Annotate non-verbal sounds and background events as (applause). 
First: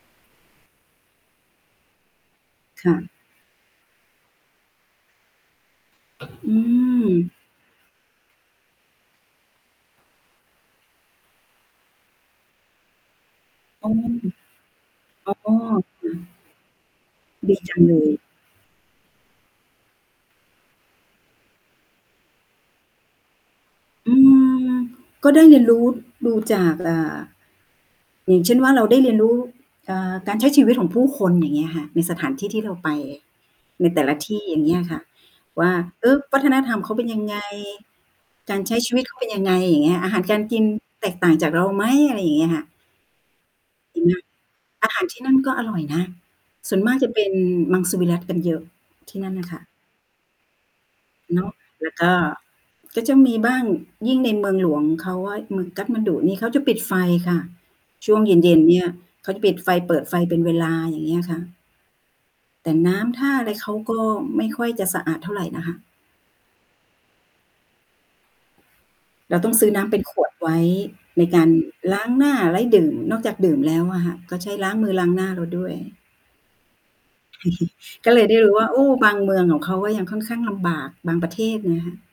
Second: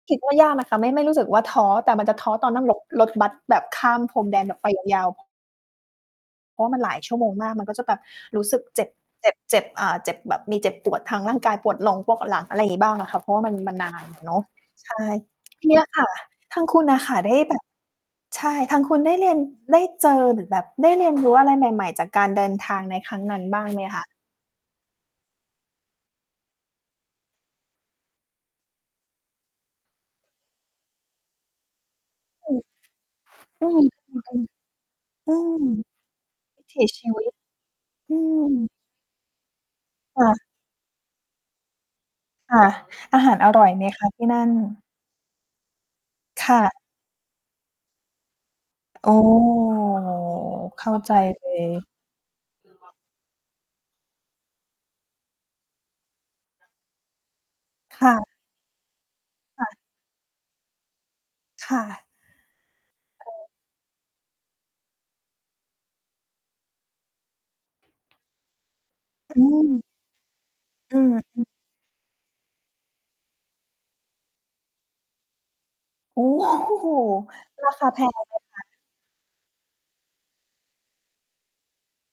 คิดว่ายาก นะคะ ไม่ ไม่รู้สึกว่าท้อ แต่มันจะท้อตอนนั่งรถ ค่ระ ถบัสแบบข้ามพรมแดนแบบไปยาว ๆ อืเพราะว่ามันหลายม ชั่วโมงมาก มันก็จะแบบรู้สึกเจ็บ เจ็บ เจ็บ อ่า เจ็บแบบ มีเจ็บปวดทางร่างกาย ปวดลงพวกหลัง อะไรอย่างงี้บ้างน่ะค่ะ เพราะว่ามัน มันนอานอะเนาะ ใช่ ๋อ อ๋อ (smacks lips) เนี่ยคค่ะ ่ะ ทางคุณน่ะค่ะได้ดแบีบ จังเลย ใช่ ทางคุณได้เรียน ได้เจอ หรือแบบได้เรียนรู้อะไรใหม่ ๆ จากการเดินทางในครั้งนั้นบ้าง ไหมคะ? อืม ก็ได้รู้ ดูจาก อ่า อย่างเช่นว่า เราได้เรียนรู้ เอ่อ การใช้ชีวิตของผู้คน อย่างเงี้ยค่ะ ในสถานที่อืทม ี่เราไปอืม ในแต่ละทอืี่ ม อย่างเงี้ยอะค่ะ ๆ อืม ว่า "เออ วัฒนวิธรถรมีเขาเชป็นียวังิต ไง? อืการม ใช้ชีวิตเขาเป็นยังไง?" อย่างเงี้ย "อาหาเรการออ กินแตกต่างจากเราไหม?" อะไรอย่างงี้อคะค่่ะ ะ อาหารอร่อยไหมจรคิงะไหม? ที่นั่น? อาหารที่นู่นก็อร่อยนะ ค่สะ ่วนมากจะเป็นมังสวิรัติกันเยอะ อท๋ีอ ่นั่นค่ะ เข้าใจเนเลาะ ย แล้วก็ ก็มีจะบ้าง ยิ่งในเมืองหลวง เขาว่าเมืองกาฐมาณฑุนี่เขาจะปิดไฟค่ะ คช่่วงะ เย็น ๆ เนี่ย เขาจะปิดค่ไฟ ะ เปิดไฟเป็นเวลา อย่างเงี้ยค่ะ ค่ะ แต่น้ำทเ่าอออ ะไรเขาก็ไม่ค่อยจะสะอาดเท่าไรนะคะ เอราืต้องซื้อน้ม ำเป็นขวดไว้ อืม ในอกืาม รล้างหน้า ไว้ดื่ม นอกจากดื่มแล้วอะค่ะ ก็ใช้ล้างมือล้างหน้าเราด้วย โอ้ โฮ ราค(chuckles) าแพก็งเลอะยตไดร้รูง้นัว่้น า โอ้ บางเมืองของเขาก็ยังค่อนข้างลำบาก บางประเทศ เงี้ย